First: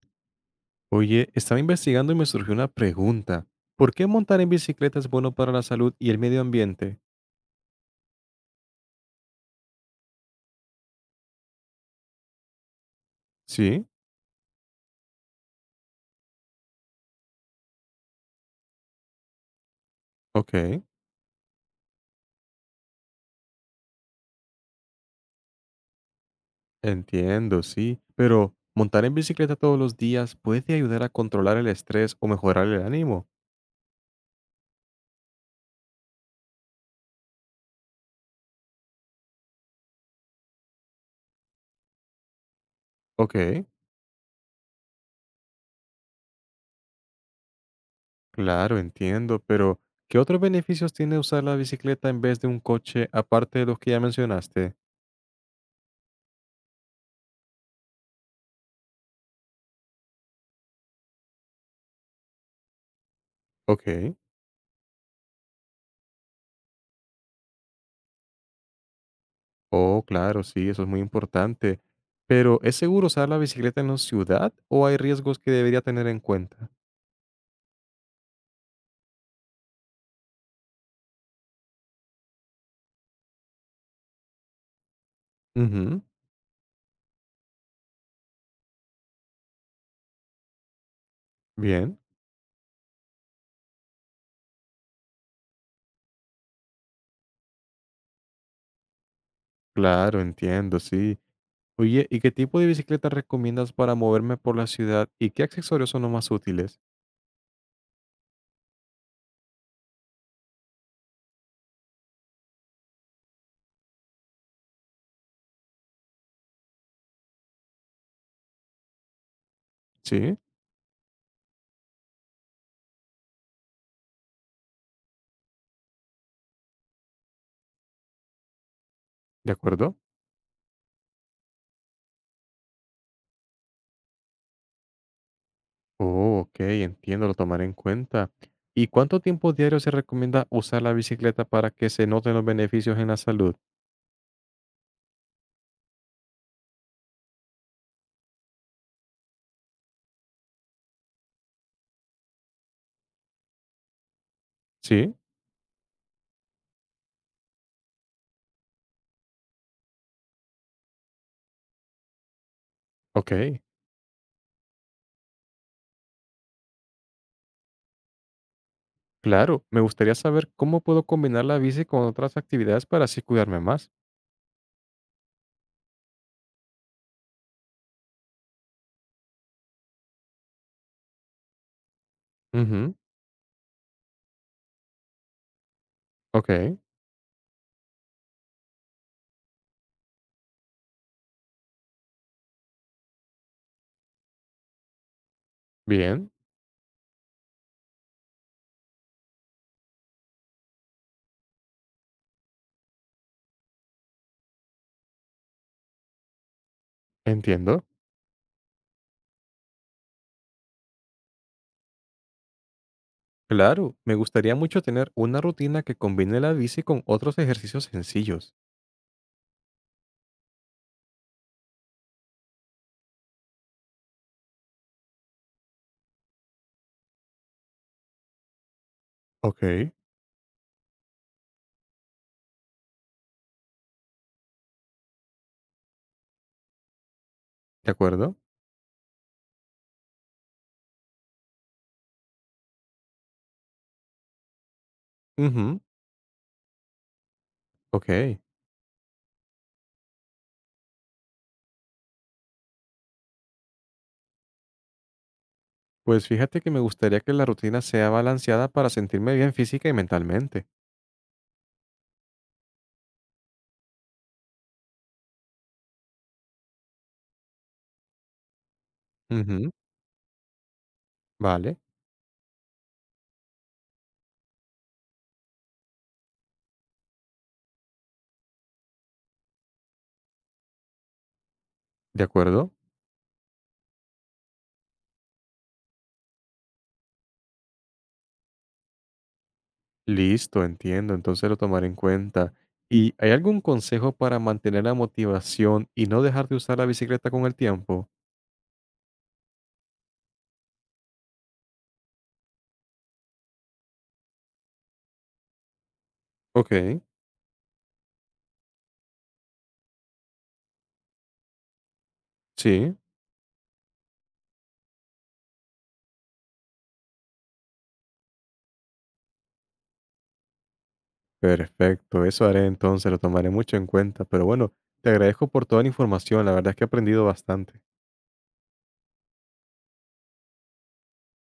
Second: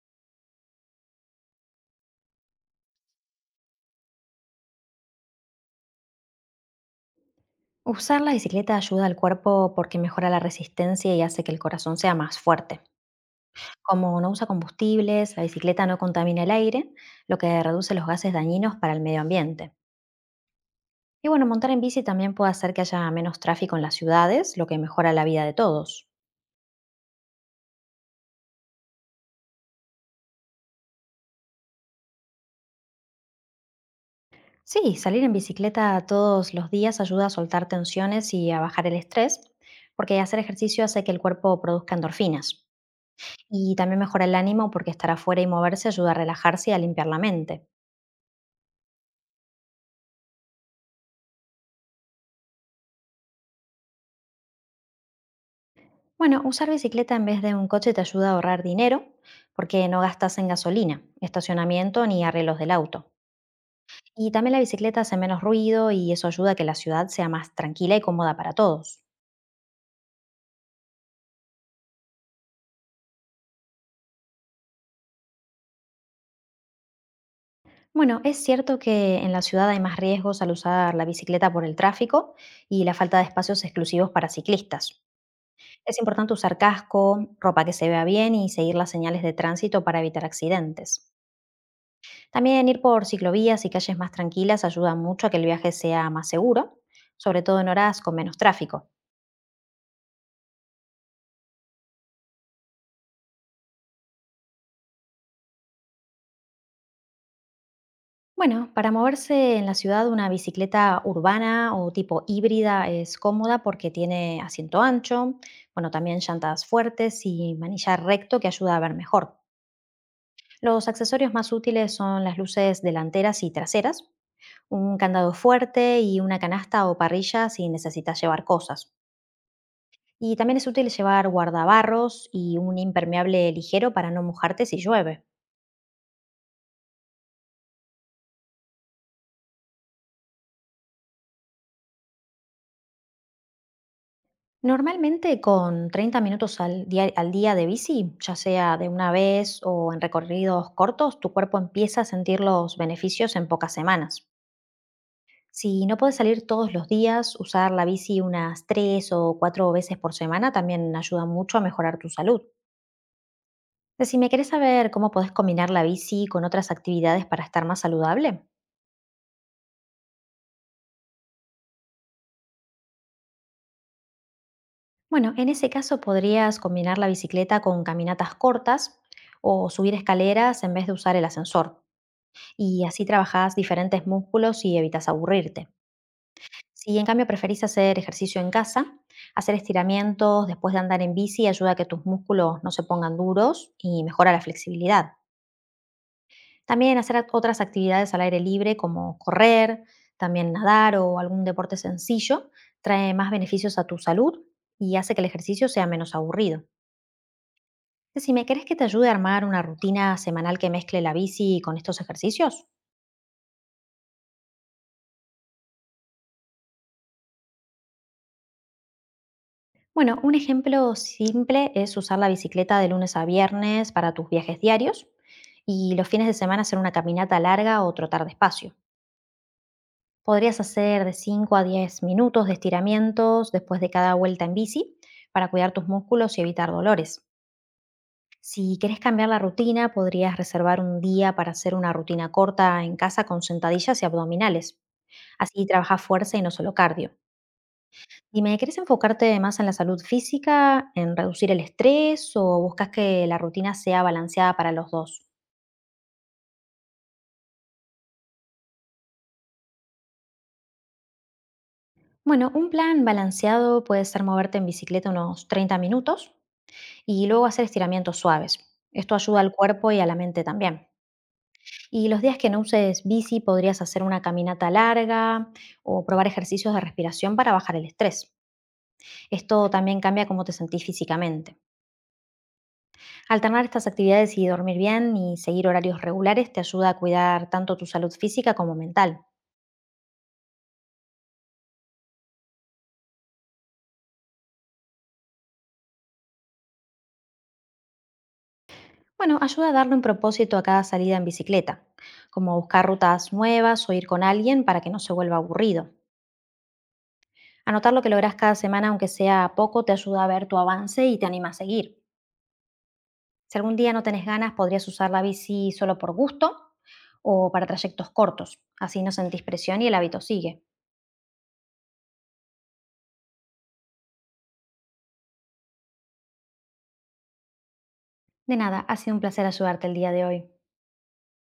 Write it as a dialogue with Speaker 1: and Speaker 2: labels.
Speaker 1: Oye, estaba investigando y me surgió una pregunta. ¿Por qué montar en bicicleta es bueno para la salud y el medio ambiente?
Speaker 2: Usar la bicicleta ayuda al cuerpo porque mejora la resistencia y hace que el corazón sea más fuerte.
Speaker 1: Sí,
Speaker 2: Como no usa combustibles, la bicicleta no contamina el aire, lo que reduce los gases dañinos para el medio ambiente.
Speaker 1: ok,
Speaker 2: Y bueno, montar en bici también puede hacer que haya menos tráfico en las ciudades, lo que mejora la vida de todos.
Speaker 1: entiendo, sí. Pero, ¿montar en bicicleta todos los días puede ayudar a controlar el estrés o mejorar el ánimo?
Speaker 2: Sí, salir en bicicleta todos los días ayuda a soltar tensiones y a bajar el estrés, porque hacer ejercicio hace que el cuerpo produzca endorfinas.
Speaker 1: Ok,
Speaker 2: Y también mejora el ánimo porque estar afuera y moverse ayuda a relajarse y a limpiar la mente.
Speaker 1: claro, entiendo, pero ¿qué otros beneficios tiene usar la bicicleta en vez de un coche aparte de los que ya mencionaste?
Speaker 2: Bueno, usar bicicleta en vez de un coche te ayuda a ahorrar dinero porque no gastas en gasolina, estacionamiento ni arreglos del auto.
Speaker 1: Ok,
Speaker 2: Y también la bicicleta hace menos ruido y eso ayuda a que la ciudad sea más tranquila y cómoda para todos.
Speaker 1: oh, claro, sí, eso es muy importante. Pero, ¿es seguro usar la bicicleta en la ciudad o hay riesgos que debería tener en cuenta?
Speaker 2: Bueno, es cierto que en la ciudad hay más riesgos al usar la bicicleta por el tráfico y la falta de espacios exclusivos para ciclistas. Es
Speaker 1: Ujú,
Speaker 2: importante usar casco, ropa que se vea bien y seguir las señales de tránsito para evitar accidentes.
Speaker 1: bien,
Speaker 2: También ir por ciclovías y calles más tranquilas ayuda mucho a que el viaje sea más seguro, sobre todo en horas con menos tráfico.
Speaker 1: claro, entiendo, sí. Oye, ¿y qué tipo de bicicleta recomiendas para moverme por la ciudad y qué accesorios son los más útiles?
Speaker 2: Bueno, para moverse en la ciudad una bicicleta urbana o tipo híbrida es cómoda porque tiene asiento ancho, bueno, también llantas fuertes y manillar recto que ayuda a ver mejor.
Speaker 1: Sí,
Speaker 2: Los accesorios más útiles son las luces delanteras y traseras, un candado fuerte y una canasta o parrilla si necesitas llevar cosas.
Speaker 1: de acuerdo.
Speaker 2: Y también es útil llevar guardabarros y un impermeable ligero para no mojarte si llueve.
Speaker 1: Oh, ok, entiendo, lo tomaré en cuenta. ¿Y cuánto tiempo diario se recomienda usar la bicicleta para que se noten los beneficios en la salud?
Speaker 2: Normalmente con treinta minutos al día de bici, ya sea de una vez o en recorridos cortos, tu cuerpo empieza a sentir los beneficios en pocas semanas.
Speaker 1: Sí,
Speaker 2: Si no puedes salir todos los días, usar la bici unas 3 o 4 veces por semana también ayuda mucho a mejorar tu salud.
Speaker 1: ok,
Speaker 2: Si me querés saber cómo podés combinar la bici con otras actividades para estar más saludable.
Speaker 1: claro. Me gustaría saber cómo puedo combinar la bici con otras actividades para así cuidarme más.
Speaker 2: Bueno, en ese caso podrías combinar la bicicleta con caminatas cortas o subir escaleras en vez de usar el ascensor. Y
Speaker 1: Ujú,
Speaker 2: así trabajás diferentes músculos y evitas aburrirte.
Speaker 1: ok,
Speaker 2: Si en cambio preferís hacer ejercicio en casa, hacer estiramientos después de andar en bici ayuda a que tus músculos no se pongan duros y mejora la flexibilidad.
Speaker 1: bien,
Speaker 2: También hacer otras actividades al aire libre como correr, también nadar o algún deporte sencillo trae más beneficios a tu salud y hace que el ejercicio sea menos aburrido.
Speaker 1: entiendo.
Speaker 2: Si me querés que te ayude a armar una rutina semanal que mezcle la bici con estos ejercicios.
Speaker 1: Claro, me gustaría mucho tener una rutina que combine la bici con otros ejercicios sencillos.
Speaker 2: Bueno, un ejemplo simple es usar la bicicleta de lunes a viernes para tus viajes diarios y los fines de semana hacer una caminata larga o trotar despacio.
Speaker 1: Ok.
Speaker 2: Podrías hacer de 5 a 10 minutos de estiramientos después de cada vuelta en bici para cuidar tus músculos y evitar dolores.
Speaker 1: ¿De acuerdo?
Speaker 2: Si querés cambiar la rutina, podrías reservar un día para hacer una rutina corta en casa con sentadillas y abdominales. Así
Speaker 1: Ujú,
Speaker 2: trabajas fuerza y no solo cardio.
Speaker 1: ok.
Speaker 2: Dime, ¿querés enfocarte más en la salud física, en reducir el estrés o buscas que la rutina sea balanceada para los dos?
Speaker 1: Pues fíjate que me gustaría que la rutina sea balanceada para sentirme bien física y mentalmente.
Speaker 2: Bueno, un plan balanceado puede ser moverte en bicicleta unos 30 minutos y luego hacer estiramientos suaves. Esto ayuda al
Speaker 1: Ujú,
Speaker 2: cuerpo y a la mente también.
Speaker 1: vale.
Speaker 2: Y los días que no uses bici podrías hacer una caminata larga o probar ejercicios de respiración para bajar el estrés. Esto también cambia cómo te sentís físicamente.
Speaker 1: ¿De acuerdo?
Speaker 2: Alternar estas actividades y dormir bien y seguir horarios regulares te ayuda a cuidar tanto tu salud física como mental.
Speaker 1: Listo, entiendo. Entonces lo tomaré en cuenta. ¿Y hay algún consejo para mantener la motivación y no dejar de usar la bicicleta con el tiempo?
Speaker 2: Bueno, ayuda a darle un propósito a cada salida en bicicleta, como buscar rutas nuevas o ir con alguien para que no se vuelva aburrido.
Speaker 1: Ok.
Speaker 2: Anotar lo que lográs cada semana, aunque sea poco, te ayuda a ver tu avance y te anima a seguir.
Speaker 1: Sí.
Speaker 2: Si algún día no tenés ganas, podrías usar la bici solo por gusto o para trayectos cortos. Así no sentís presión y el hábito sigue.
Speaker 1: Perfecto, eso haré entonces, lo tomaré mucho en cuenta, pero bueno, te agradezco por toda la información, la verdad es que he aprendido bastante.
Speaker 2: De nada, ha sido un placer ayudarte el día de hoy.